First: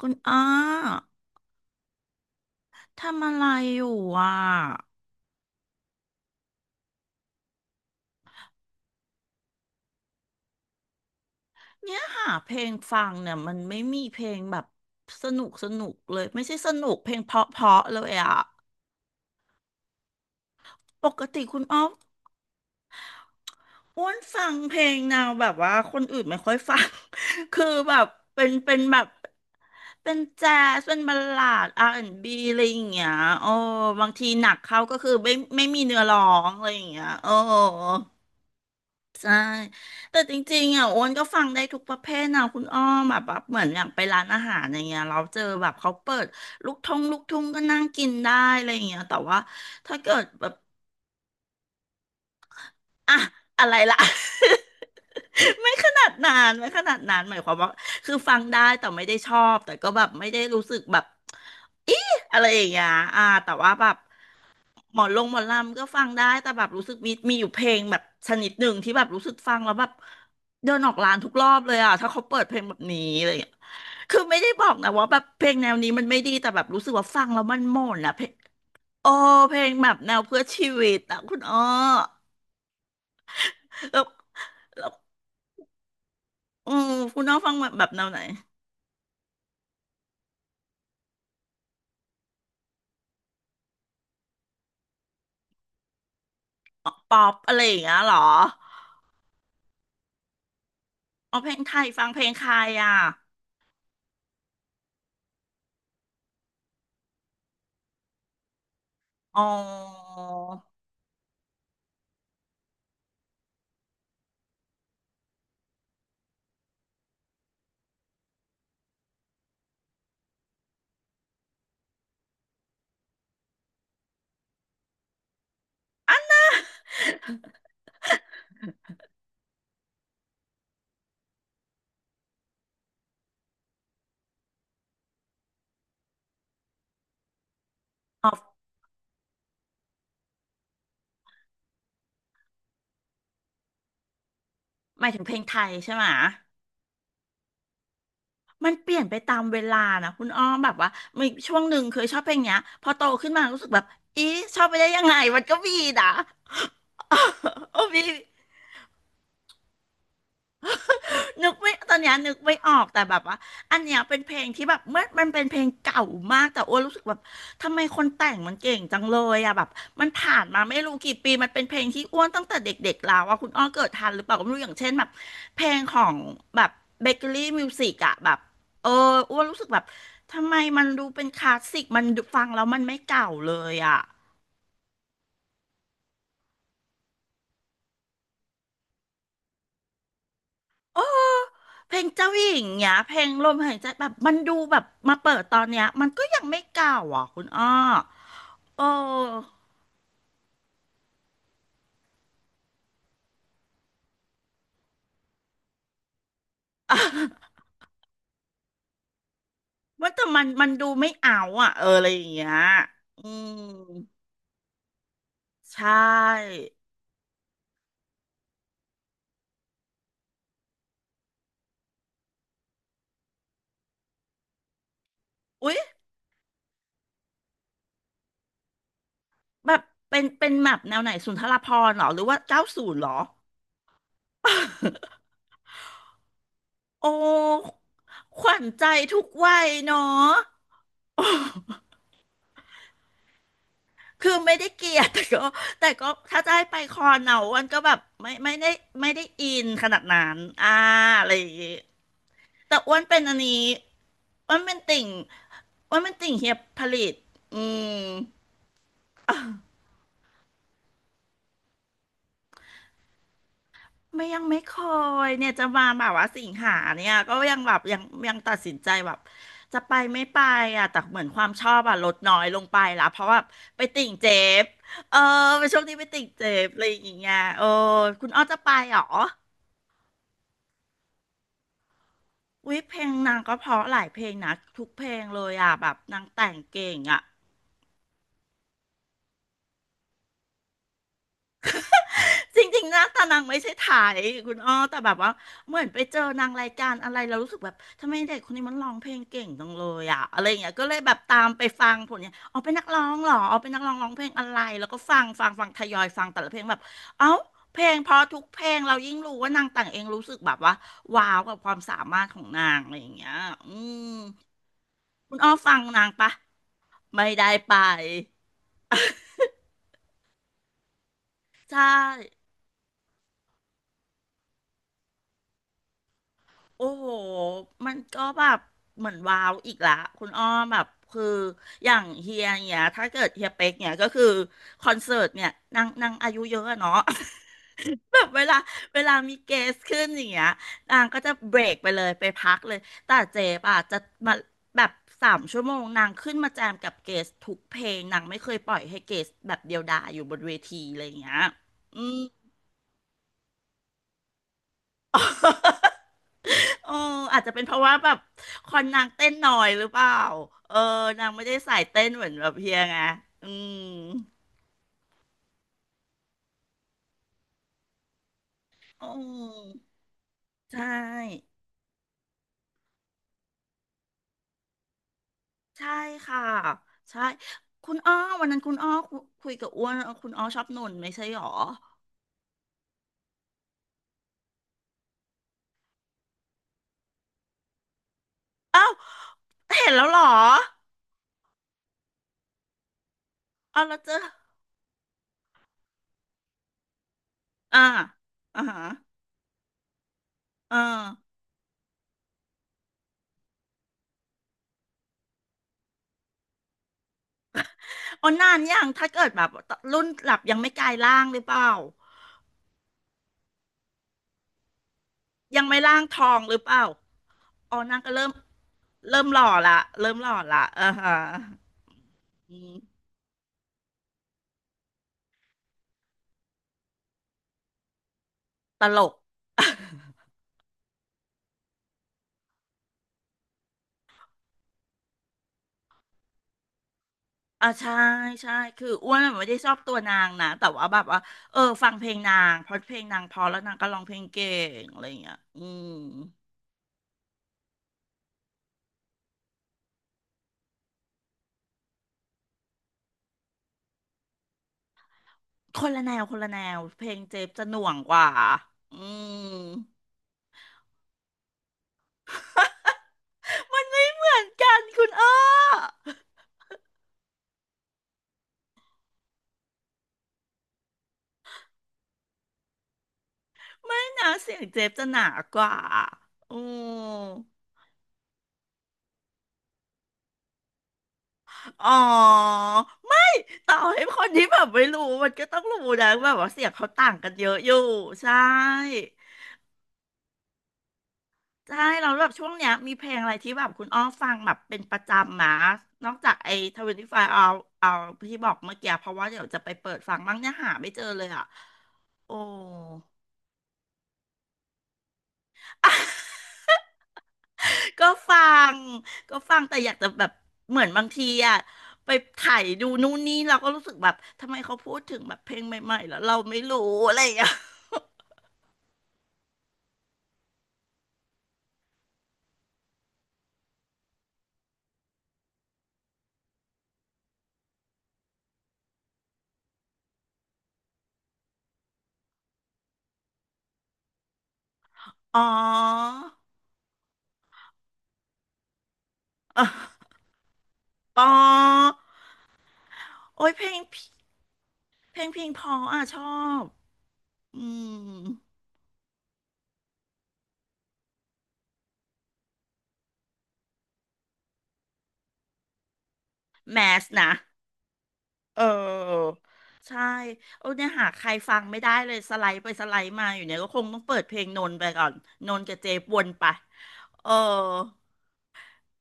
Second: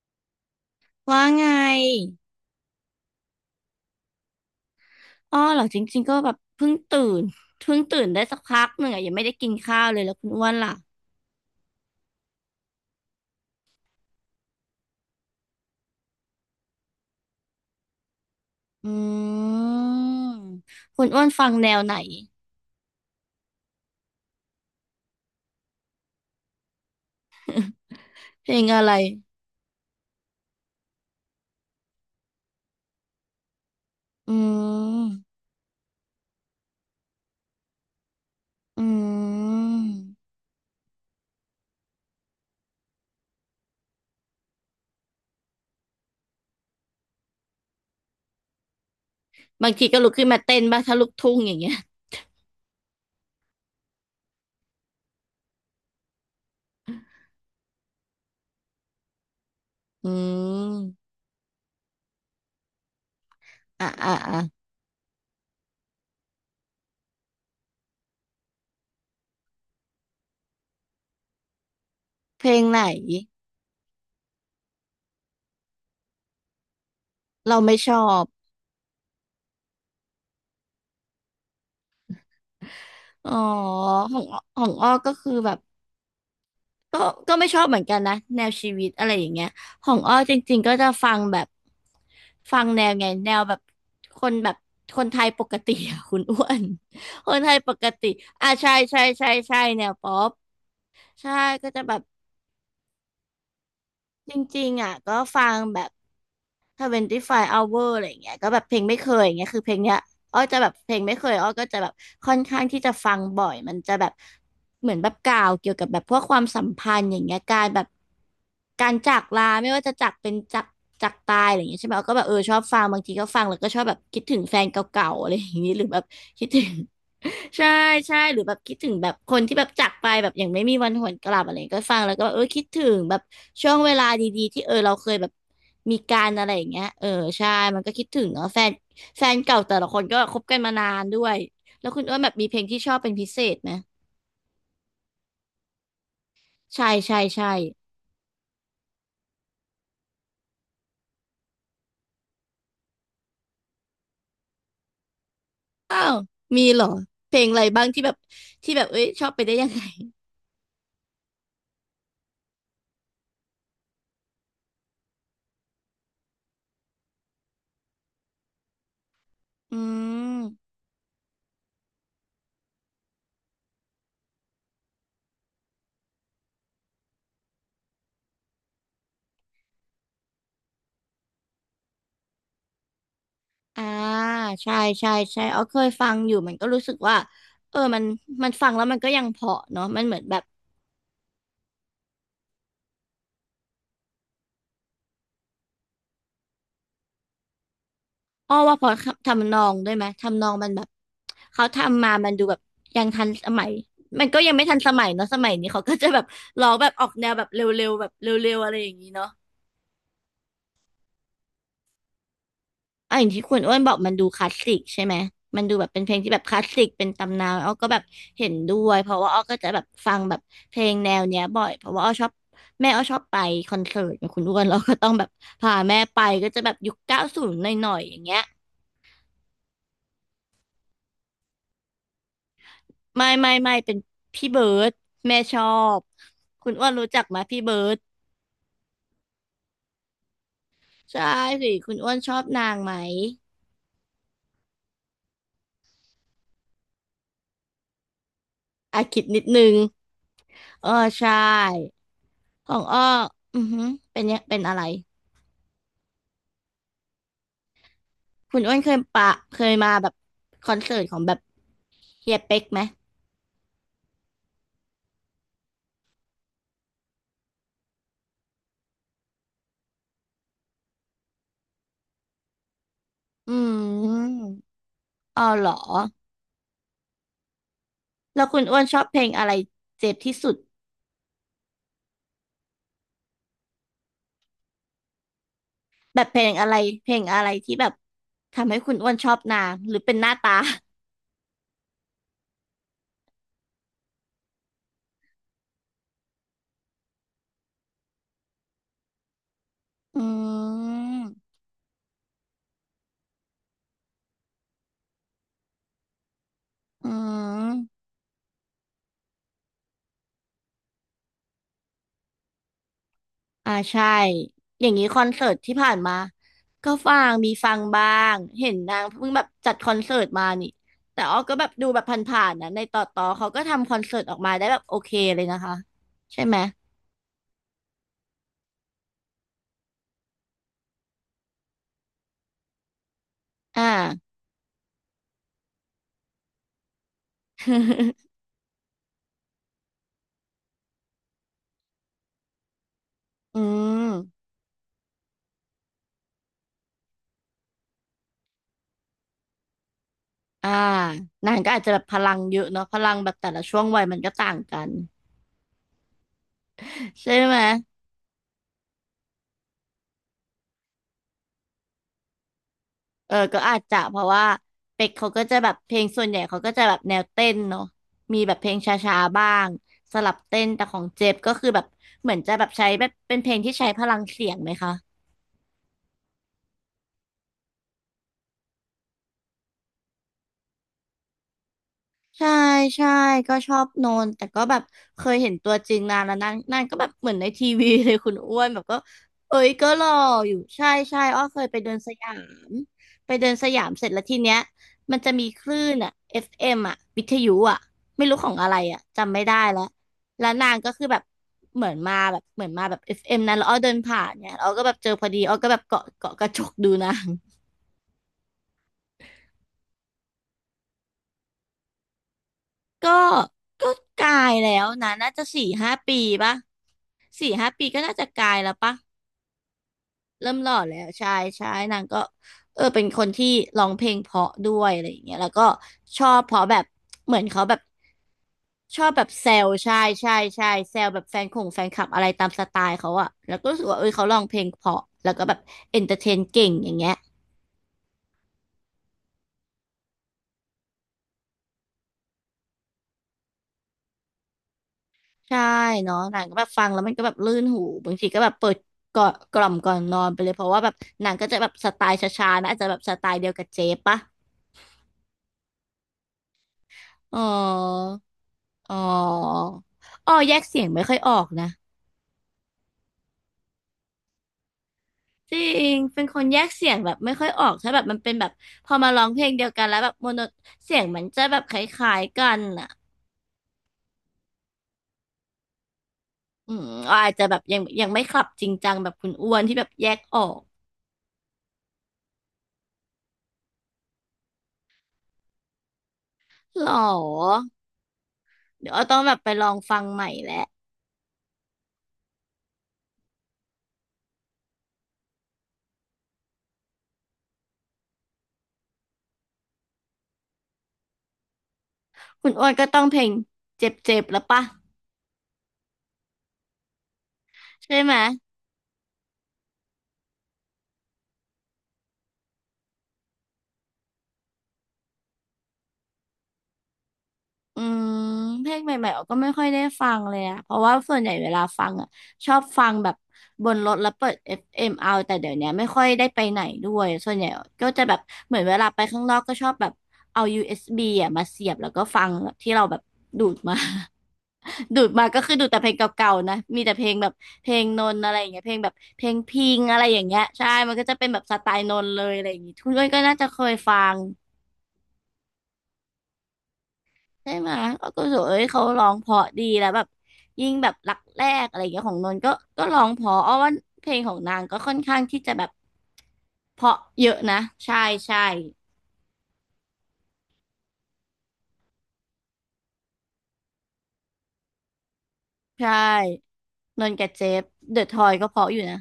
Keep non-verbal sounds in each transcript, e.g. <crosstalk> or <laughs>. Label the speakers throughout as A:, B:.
A: คุณอ้า
B: ว่าไง
A: ทำอะไรอยู่อ่ะ
B: อ้อเหรอจริงๆ ก็แบบเพิ่งตื่นเพิ่งตื่นได้สักพักหนึ่งอะยังไม่ได้กินข้าวเลยแล้วคุณอ้วนล่ะ
A: เนี่ยหาเพลงฟังเนี่ยมันไม่มีเพลงแบบสนุกเลยไม่ใช่สนุกเพลงเพราะเลยอ่ะ
B: อืมคุ
A: ป
B: ณอ้
A: ก
B: วน
A: ติ
B: ฟัง
A: คุณ
B: แนว
A: อ้อฟ
B: ไหน
A: อ้วนฟังเพลงแนวแบบว่าคนอื่นไม่ค่อยฟัง <laughs> คือแบบเป็
B: เพ
A: น
B: ลง
A: เป็น
B: อะไร
A: แบบเป็นแจ๊สเป็นบัลลาด R&B อนด์บีอะไรอย่างเงี้ยโอ้บางที
B: อื
A: หนักเขาก็คือ
B: ม
A: ไม่มีเนื้อร้องอะไรอย่างเงี้ยโอ้
B: อื
A: ใช่แต่
B: ม
A: จริงๆอ่ะโอนก็ฟังได้ทุกประเภทนะคุณอ้อมแบบเหมือนอย่างไปร้านอาหารอย่างเงี้ยเราเจอแบบเขาเปิดลูกทุ่งก็นั่งกินได้อะไรอย่างเงี้ยแต่ว่า
B: บางที
A: ถ้า
B: ก็ลุก
A: เกิด
B: ขึ้นมา
A: แบบ
B: เต้นบ้างถ้าลูกทุ่งอย่างเงี้ย
A: อะอะไรล่ะ <laughs> ไม่ขนาดนานไม่ขนาดนานหมายความว่าคือฟังได้แต่ไม่ได้ชอบแต่ก็แบ
B: อื
A: บไม่ได้รู้สึกแบบ
B: ม
A: อีอะไรอย่างเงี้ยอ่าแต่ว่าแบ
B: อ่ะ
A: บ
B: อ่ะอ่ะ
A: หมอนลงหมอนลำก็ฟังได้แต่แบบรู้สึกมีอยู่เพลงแบบชนิดหนึ่งที่แบบรู้สึกฟังแล้วแบบเดินออกร้านทุกรอบเลยอ่ะถ้าเขาเปิ
B: เพ
A: ด
B: ล
A: เพลง
B: ง
A: แบ
B: ไห
A: บ
B: น
A: นี้อะไรอย่างเงี้ยคือไม่ได้บอกนะว่าแบบเพลงแนวนี้มันไม่ดีแต่แบบรู้สึกว่าฟังแล้วมั
B: เรา
A: นห
B: ไม่
A: ม่
B: ช
A: น
B: อ
A: อ่ะเพ
B: บ
A: ลงโอ้เพลงแบบแนวเพื่อชีวิตอ่ะคุณอ้อ
B: อ๋อ
A: แล้ว
B: ของของอ้อก็คือแบบ
A: อือ
B: ก็
A: คุณน้
B: ก็
A: อง
B: ไม่
A: ฟัง
B: ชอบเหมื
A: แบ
B: อน
A: บ
B: กัน
A: แนว
B: นะ
A: ไหน
B: แนวชีวิตอะไรอย่างเงี้ยของอ้อจริงๆก็จะฟังแบบฟังแนวไงแนวแบบคนแบบคนไทยปกติอะคุณอ้วน
A: อ๋อป๊อ
B: <laughs> ค
A: ป
B: นไท
A: อะ
B: ย
A: ไร
B: ป
A: อย่าง
B: ก
A: เงี้ย
B: ติ
A: เหรอ
B: อ่ะใช่ใช่ใช่ใช่แนวป๊อปใช่
A: อ๋อเพลง
B: ก็
A: ไท
B: จะ
A: ย
B: แบบ
A: ฟังเพลงใครอ่ะ
B: จริงๆอ่ะก็ฟังแบบ 25 hour อะไรอย่างเงี้ยก็แบบเพลงไม่เคยอย่าง
A: อ๋อ
B: เงี้ยคือเพลงเนี้ยอ้อจะแบบเพลงไม่เคยอ้อก็จะแบบค่อนข้างที่จะฟังบ่อยมันจะแบบเหมือนแบบกล่าวเกี่ยวกับแบบพวกความสัมพันธ์อย่างเงี้ยการแบบการจากลาไม่ว่าจะจากเป็นจากจากตายอะไรอย่างเงี้ยใช่ไหมอ้อก็แบบเออชอบฟังบางทีก็ฟังแล้วก็ชอบแบบคิดถึงแฟนเก่าๆอะไรอย่างงี้หรือแบบคิดถึง ใช่ใช่หรือแบบคิดถึงแบบคนที่แบบจากไปแบบอย่างไม่มีวันหวนกลับอะไรอย่างเงี้ยก็ฟังแล้วก็แบบเออคิดถึงแบบช่วงเวลาดีๆที่เออเราเคยแบบมีการอะไรอย่างเงี้ยเออใช่มันก็คิดถึงเนาะแฟนแฟนเก่าแต่ละคนก็คบกันมานานด้วยแล้วคุณอ้วนแบบมีเพลงที่ชอบเป็นพิเศษไหม
A: หมายถึงเพลงไทยใช่ไหมะ
B: ใช่ใช่ใช่
A: มันเปลี่ยนไปตามเวลานะคุณอ้อมแบบว่ามีช่วงหนึ่งเคยชอบเพลงเนี้ยพอโตขึ้นมารู้สึกแบบอีชอบไปได้ยังไงมันก็มี
B: อ้า
A: นะ
B: วมีเหรอเพลงอะไร
A: <laughs> โอ้
B: บ้าง
A: มี
B: ที่แบบที่แบบเอ้ยชอบไปได้ยังไง
A: นึกไม่ตอนเนี้ยนึกไม่ออกแต่แบบว่าอันเนี้ยเป็นเพลงที่แบบเมื่อมันเป็นเพลงเก่ามากแต่โอ้วนรู้สึกแบบทำไมคนแต่งมันเก่งจังเลยอะแบบ
B: อื
A: มันผ่า
B: ม
A: นมาไม่รู้กี่ปีมันเป็นเพลงที่อ้วนตั้งแต่เด็กๆแล้วอะคุณอ้อเกิดทันหรือเปล่าก็ไม่รู้อย่างเช่นแบบเพลงของแบบเบเกอรี่มิวสิกอะแบบเอออ้วนรู้สึกแบบทำไมมันดูเป็นคลาสสิกมันดูฟังแล้วมันไม่เก่าเลย
B: อ่า
A: อะ
B: ใช่ใช่ใช่อ๋อเคยฟังอยู่มันก็รู้สึกว่าเออมันมันฟังแล้วมันก็ยังเพราะเนาะมันเหมือนแบบ
A: เออ เพลงเจ้าหญิงเนี้ยเพลงลมหายใจแบบมันดูแบบมาเปิดตอนเนี้ยมันก็ยังไม่เก่าอ่ะคุณอ้อ
B: อ้อว่าเพ
A: โอ้
B: ราะทำนองด้วยไหมทำนองมันแบบเขาทำมามันดูแบบยังทันสมัยมันก็ยังไม่ทันสมัยเนาะสมัยนี้เขาก็จะแบบร้องแบบออกแนวแบบเร
A: <laughs>
B: ็วๆแบบเร็วๆอะไรอย่างนี้เนาะ
A: ว่าแต่มันดูไม่เอาอ่ะเอออะไรอย่างเงี้ย
B: อ่ะอ
A: อื
B: ย่างที่
A: ม
B: คุณอ้วนบอกมันดูคลาสสิกใช่ไหมมันดูแบ
A: ใช่
B: บเป็นเพลงที่แบบคลาสสิกเป็นตำนานอ้อก็แบบเห็นด้วยเพราะว่าอ้อก็จะแบบฟังแบบเพลงแนวเนี้ยบ่อยเพราะว่าอ้อชอบแม่อ้อชอบไปคอนเสิร์ตกับคุณอ้วนเราก็ต้องแบบพา
A: อุ๊ย
B: แม่ไปก็จะแบบยุค90หน่อยๆอย่างเงี้ย
A: แบบเป็นแบบแนวไหนสุนทรภรณ์เหรอหรือว่าเก้าศูนย์เหรอ
B: ไม่เป็นพี่เบิร์ดแม่ชอบคุณอ้วน
A: <laughs>
B: รู้
A: โอ้
B: จักไหมพี่เบิร์ด
A: ขวัญใจทุกวัยเนาะ
B: ใช่สิ
A: <laughs>
B: คุณอ้วนชอบนางไหม
A: คือไม่ได้เกลียดแต่ก็ถ้าจะให้ไปคอนเอา้วันก็แบบไม่ได้
B: อ่ะ
A: ไม่
B: คิ
A: ได้
B: ดนิด
A: อิ
B: นึ
A: น
B: ง
A: ขนาดนั้นอ่า
B: เออใช
A: อะไรอย่างงี้
B: ่ข
A: แต่
B: อง
A: อ้ว
B: อ้
A: น
B: อ
A: เป็นอัน
B: อื
A: นี้
B: อหือเป็นเนี่ย
A: อ้ว
B: เป็
A: น
B: นอะ
A: เป็น
B: ไร
A: ติ่งอ้วนเป็นติ่งเฮียผลิตอืม
B: คุณอ้วนเคยปะเคยมาแบบคอนเสิร์ตของแบบเฮียเป๊กไหม
A: ไม่ยังไม่เคยเนี่ยจะมาแบบว่าสิงหาเนี่ยก็ยังแบบยังยังตัดสินใจแบบจะไปไม่ไปอ่ะแต่เหมือนความชอบอ่ะลดน้อยลงไปละเพราะว่า
B: อื
A: ไปติ่งเจ
B: ม
A: ฟเออ
B: อ๋อ
A: ไป
B: เหรอ
A: ช่วงนี้ไปติ่งเจฟอะไรอย่างเงี้ยเออคุณอ้อ
B: แล้ว
A: จะ
B: คุณ
A: ไป
B: อ้วน
A: เห
B: ช
A: ร
B: อ
A: อ
B: บเพลงอะไรเจ็บที่สุด
A: วิเพลงนางก็เพราะหลายเพลงนะทุกเพลงเลยอ่ะแบบ
B: แบ
A: นาง
B: บเพล
A: แต่
B: ง
A: ง
B: อะไร
A: เก่ง
B: เพล
A: อ่ะ
B: งอะไรที่แบบทำให้คุณอ้วนชอบนางหรือเป็นหน้าตา
A: <laughs> จริงๆนะแต่นางไม่ใช่ไถ่ายคุณอ้อแต่แบบว่าเหมือนไปเจอนางรายการอะไรเรารู้สึกแบบทำไมเด็กคนนี้มันร้องเพลงเก่งจังเลย
B: อื
A: อ่ะอะไรอย่างเงี้ยก็เลยแบบตาม
B: ม
A: ไปฟังผลเนี่ยอ๋อเป็นนักร้องเหรออ๋อเป็นนักร้องร้องเพลงอะไรแล้วก็ฟังทยอยฟังแต่ละเพลงแบบ
B: อื
A: เอ้า
B: ม
A: เพลงเพราะทุกเพลงเรายิ่งรู้ว่านางแต่งเองรู้สึกแบบว่าว้าวกับความสามารถของนางอะไรอย่างเงี้ยอื
B: อ่าใช่
A: ม
B: อย่างนี้คอน
A: คุณ
B: เสิ
A: อ้อ
B: ร์ต
A: ฟั
B: ที่
A: ง
B: ผ่าน
A: นาง
B: มา
A: ปะ
B: ก็ฟั
A: ไม่
B: ง
A: ได้
B: มีฟั
A: ไป
B: งบ้างเห็นนางเพิ่งแบบจัดคอนเสิร์ตมานี่แต่อ้อก็แบบ
A: ใช่
B: ดูแบบผ่านๆนะในต่อเขาก็ทำคอนเสิร์ตออกมาได้แบบโอเคเลยนะคะใช่ไหม
A: โอ้โหมันก็แบบเหมือนว้าวอีกละคุณอ้อมแบบคืออย่างเฮียเนี่ยถ้าเกิดเฮียเป็ก
B: อ่า
A: เนี่ยก็คือคอนเสิร์ตเนี่ยนางอายุเยอะอะเนาะ <laughs> แบบเว
B: <laughs>
A: ลาเวลามีเกสขึ้นอย่างเงี้ยนางก็จะเบรกไปเลยไปพักเลยแต่เจ๊
B: อื
A: ป่ะจะ
B: ม
A: มาแบบ3 ชั่วโมงนางขึ้นมาแจมกับเกสทุกเพลงนางไม่เคยปล่อยให้เกสแบบเดียวดายอยู่บนเว
B: อ่า
A: ทีอะไรอย่างเงี้ย
B: นางก็อาจจะแบ
A: อื
B: บพ
A: ม
B: ลังเยอะเนาะพลังแบบแต่ละช่วงวัยมันก็ต่างกัน
A: <laughs> เออ
B: <laughs> ใช่
A: อาจจะ
B: ไหม
A: เป็นเพราะว่าแบบคอนนางเต้นหน่อยหรือเปล่าเออนางไม่ได้สายเต้นเหมือนแบบเฮียไง
B: เออ
A: อื
B: ก็อาจ
A: ม
B: จะเพราะว่าเป็กเขาก็จะแบบเพลงส่วนใหญ่เขาก็จะแบบแนวเต้นเนาะมีแบบเพลงช
A: อื
B: ้าๆบ้าง
A: ม
B: สลับเต้น
A: ใช
B: แต่ของเจฟก็
A: ่
B: คือแบบเหมือนจะแบบใช้แบบเป็นเพลงที่ใช้พลังเสียงไหมคะ
A: ใช่ค่ะใช่คุณอ้อวันนั้นคุณอ้อคุยกับอ้วนคุณอ้อชอบหนุ่นไม่ใช่หรอ
B: ใช่ใช่ก็ชอบโนนแต่ก็แบบเคยเห็นตัวจริงนานแล้วนางนางก็แบบเหมือนในทีวีเลยคุณอ้วนแบบ
A: อ้าว
B: ก็เอ้ยก็
A: เห็น
B: ห
A: แล้
B: ล่
A: ว
B: อ
A: เหรอ
B: อยู่ใช่ใช่อ้อเคยไปเดินสยามไปเดินสยา
A: อ้าว
B: ม
A: แล้ว
B: เสร็
A: เจ
B: จ
A: อ
B: แล้วทีเนี้ยมันจะมีคลื่นอ่ะ FM อฟเอ็มอ่ะวิทยุอ่ะ
A: อ่า
B: ไม่รู้ของอะไร
A: ฮะ
B: อ่ะจำไม่ได้แล้วแล้วนาง
A: อ่า
B: ก็คือแบบเหมือนมาแบบเหมือนมาแบบ FM นั้นแล้วอ้อเดินผ่านเนี่ยแล้วอ้อก็แบบเจอพอดีอ้อก็แบบเกาะเกาะกระจกดูนาง
A: อ๋อนานยังถ้าเกิดแบบรุ่นหลับยังไม่กลายร่างหรือเปล่า
B: ก็ก็กลายแล้วนะน่าจะ
A: ยั
B: สี่
A: งไม่
B: ห้า
A: ร่าง
B: ปี
A: ทองห
B: ปะ
A: รือเปล่า
B: สี่ห้า
A: อ๋อ
B: ปี
A: นา
B: ก็
A: งก็
B: น่าจะ
A: เริ่ม
B: กลายแล้วปะ
A: เริ่มหล่อละเริ่มหล่อ
B: เริ่ม
A: ละ
B: หล่อ
A: อ่า
B: แล้ว
A: ฮะ
B: ใช่ใช่นางก็
A: อืม
B: เออเป็นคนที่ร้องเพลงเพราะด้วยอะไรอย่างเงี้ยแล้วก็ชอบเพราะแบบเหมือนเขาแบบ
A: ต
B: ช
A: ล
B: อบ
A: ก <laughs>
B: แบบแซวใช่ใช่ใช่แซวแบบแฟนคงแฟนคลับอะไรตามสไตล์เขาอะแล้วก็รู้สึกว่าเออเขาร้องเพลงเพราะแล้วก็แบบเอนเตอร์เทนเก่งอย่างเงี้ย
A: อ่าใช่ใช่คืออ้วนไม่ได้ชอบตัวนางนะแต่ว่าแบบว่าเออฟังเพลงนางเพราะเพลงนางเพอแล้วนางก็ร้องเพลงเก่งอะไรอย่างเงี้ย
B: ใช่
A: อืม
B: เนาะหนังก็แบบฟังแล้วมันก็แบบลื่นหูบางทีก็แบบเปิดก่อนกล่อมก่อนนอนไปเลยเพราะว่าแบบหนังก็จะแบบสไตล์ช้าๆนะอาจจะแบบสไตล์เดียวกับเจ๊ปะ
A: คนละแนวคนละแนวเพลงเจ
B: อ๋อ
A: ฟจะหน่วงกว่า
B: อ๋
A: อื
B: อ
A: ม
B: อ๋อแยกเสียงไม่ค่อยออกนะ
A: มันไม่เหมือนกันคุณอ้อ
B: จริงเป็นคนแยกเสียงแบบไม่ค่อยออกถ้าแบบมันเป็นแบบพอมาร้องเพลงเดียวกันแล้วแบบโมโนเสียงมันจะแบบคล้ายๆกันอ่ะ
A: ไม่นะเสียงเจฟจะหนากว่าอื
B: อืมอาจจะแบ
A: ม
B: บยังไม่คลับจริงจังแบบคุณอ้วนที่แบบแยกออก
A: อ๋อ ต่อให้คนที่แบบไม่รู้ มันก็ต้องรู้นะ แบบว่าเสียง
B: หร
A: เขา
B: อ
A: ต่างกันเยอะอยู่ ใช่
B: เดี๋ยวเอต้องแบบไปลองฟังใหม่แล้ว
A: ใช่ เราแล้วแบบช่วงเนี้ยมีเพลงอะไรที่แบบคุณอ้อฟังแบบเป็นประจำมานอกจากไอ้ทเวนตี้ไฟว์เอาที่บอกเมื่อกี้เพราะว่าเดี๋ยวจะไปเปิดฟังบ้างเนี่ยหาไม่เจอเลยอ่ะโอ้
B: คุณอ้วนก็ต้องเพลงเจ็บๆแล้วปะ
A: <laughs>
B: ใช่
A: ก็
B: ไหม
A: ฟังก็ฟังแต่อยากจะแบบเหมือนบางทีอะไปไถ่ายดูนู่นนี่เราก็รู้สึกแบบทำไมเขาพูดถึงแบบเพลงใหม่ๆแล้วเราไม่รู้อะไรอย่างเงี้ย
B: อืมเพลงใหม่ๆออกก็ไม่ค่อยได้ฟังเลยอะเพราะว่าส่วนใหญ่เวลาฟังอะชอบฟังแบบบนรถแล้วเปิดเอฟเอมเอาแต่เดี๋ยวเนี้ยไม่ค่อยได้ไปไหนด้วยส่วนใหญ่ก็จะแบบเหมือนเวลาไปข้างนอกก็ชอบแบบเอา USB อสบีอะมาเสียบแล้วก็ฟังแบบที่เราแบบดูดมา <laughs> ดูดมา
A: อ๋
B: ก็
A: อ
B: คือดูดแต่เพลงเก่าๆนะมีแต่เพลงแบบเพลงนนท์อะไรอย่างเงี้ยเพลงแบบเพลง
A: อ๋
B: พิ
A: อ
B: งอะไรอย่างเงี้ยใช่มันก็จะ
A: อ๋อ
B: เป็นแบบสไตล์นนท์เลยอะไรอย่างงี้ทุกคนก็น่าจะ
A: โอ้ย
B: เค
A: เพล
B: ย
A: ง
B: ฟั
A: พี่
B: ง
A: เพลงเพออ่ะชอบ
B: ใช่
A: อื
B: ไหมก็
A: ม
B: ก็รู้สึกวเอ้ยเขาร้องเพราะดีแล้วแบบยิ่งแบบรักแรกอะไรอย่างเงี้ยของนนท์ก็ก็ร้องเพราะอ้อว่าเพลงของนางก็ค่อนข้างที่จะแบบ
A: แม
B: เพราะ
A: ส
B: เย
A: นะ
B: อะนะใช่ใช่
A: เออ ใช่โอ้เนี่ยหาใครฟังไม่ได้เลย สไลด์ไปสไลด์มา อยู่เนี่ยก็คงต้องเปิดเพลงนนท์ไปก่อนนนท์กับ
B: ใช
A: เจฟวนไป
B: ่นนท์กั
A: เอ
B: บ
A: อ
B: เจฟเดอะทอยก็เพราะอยู่นะ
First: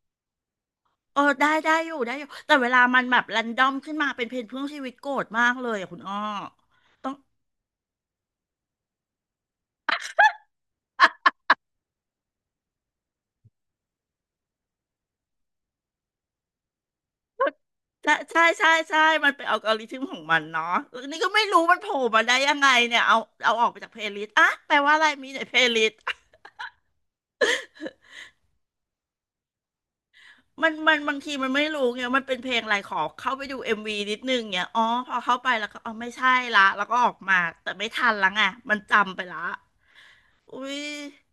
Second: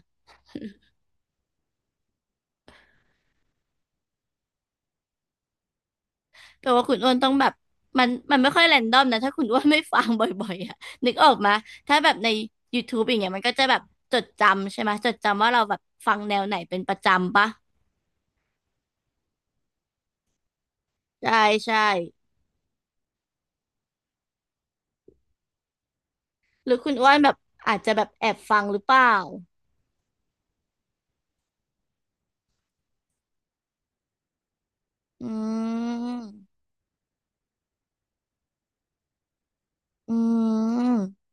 A: เออได้ ได้อยู่แต่เวลามันแบบ รันดอมขึ้นมา เป็นเพลงเพื่อชีวิตโกรธมากเลยอ่ะคุณอ้อ
B: แต่ว่าคุณ
A: ต้
B: อ้
A: อ
B: ว
A: ง
B: นต้องแบบมันไม่ค่อยแรนดอมนะถ้าคุณอ้วนไม่ฟังบ่อยๆอ่ะนึกออกมาถ้าแบบใน YouTube อย่างเงี้ยมันก็จะแบบจดจำใช่ไหมจดจำว่าเราแบบฟังแนวไหนเป็นประจำปะ
A: ใช่มันเป็นอัลกอริทึมของมันเนาะเออนี่ก็
B: ใช่
A: ไม่รู้มั
B: ใช่
A: นโผล่มาได้ยังไงเนี่ยเอาออกไปจากเพลย์ลิสต์อ่ะแปลว่าอะไรมีในเพลย์ลิสต์
B: หรือคุณอ้วนแบบอาจจะแบบแอบฟังหรือเปล่า
A: <laughs> มันบางทีมันไม่รู้ไงมันเป็นเพลงอะไรขอเข้าไปดูเอ็มวีนิดนึงเนี่ยอ๋อพอ
B: อื
A: เข้าไปแล้วก็อ๋อไม่ใช่ละ
B: ม
A: แล้วก็ออกมาแต่ไม่ทันละไงมันจำไปละ
B: อื
A: อุ้ย
B: ม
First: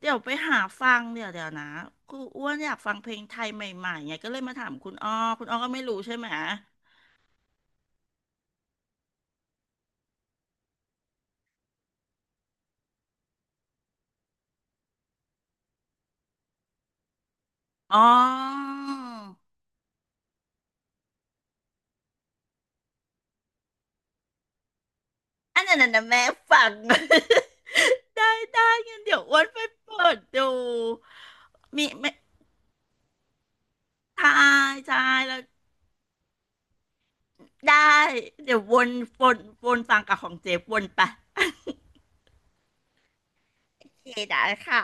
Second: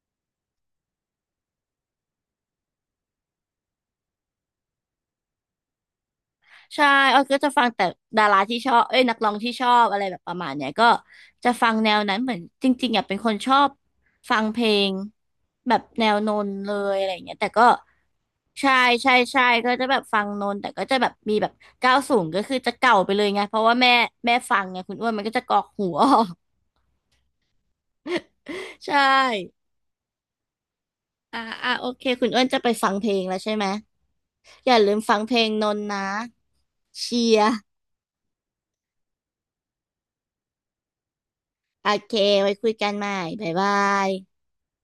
A: เดี๋ยวไปหาฟังเดี๋ยวนะกูอ้วนอยากฟังเพลงไทยใหม่ๆไงก็เลยมาถามคุณอ้อคุณอ้อก็ไม่รู้ใช่ไหม
B: ใช่ออยก็จะฟังแต่ดาราที่ชอบเอ้ยนักร้องที่ชอบอะไรแบบประมาณเนี้ยก็จะฟังแนวนั้นเหมือนจริงๆอยากเป็นคนชอบฟังเพลงแบบแนวนนเลยอะไรอย่างเงี้ยแต่ก็
A: อ๋อ
B: ใช่ใช่ใช่ก็จะแบบฟังนนแต่ก็จะแบบมีแบบก้าวสูงก็คือจะเก่าไปเลยไงเพราะว่าแม่ฟังไงคุณอ้วนมันก็จะกรอ
A: อัน
B: ก
A: นั้น
B: หู
A: น่ะ
B: อ
A: นะ
B: อ
A: แม่
B: ก
A: ฟัง <laughs> ได้ได้
B: <laughs> ใช
A: งั้นเดี๋ยวอ้วนไป
B: ่
A: เปิดดู
B: อ่าอ่า
A: มี
B: โอเค
A: ไม่
B: คุณอ้วนจะไปฟังเพลงแล้วใช่ไหม
A: ทา
B: อย่าลื
A: ทา
B: มฟัง
A: ย
B: เพ
A: แล้
B: ล
A: ว
B: งนนนะเชียร์
A: ได้เดี๋ยววนวนฟังกับของเจฟวนไป
B: โอเคไว้คุยกันใหม่บ๊ายบา
A: <laughs> โอเค
B: ย
A: ได้ค่ะ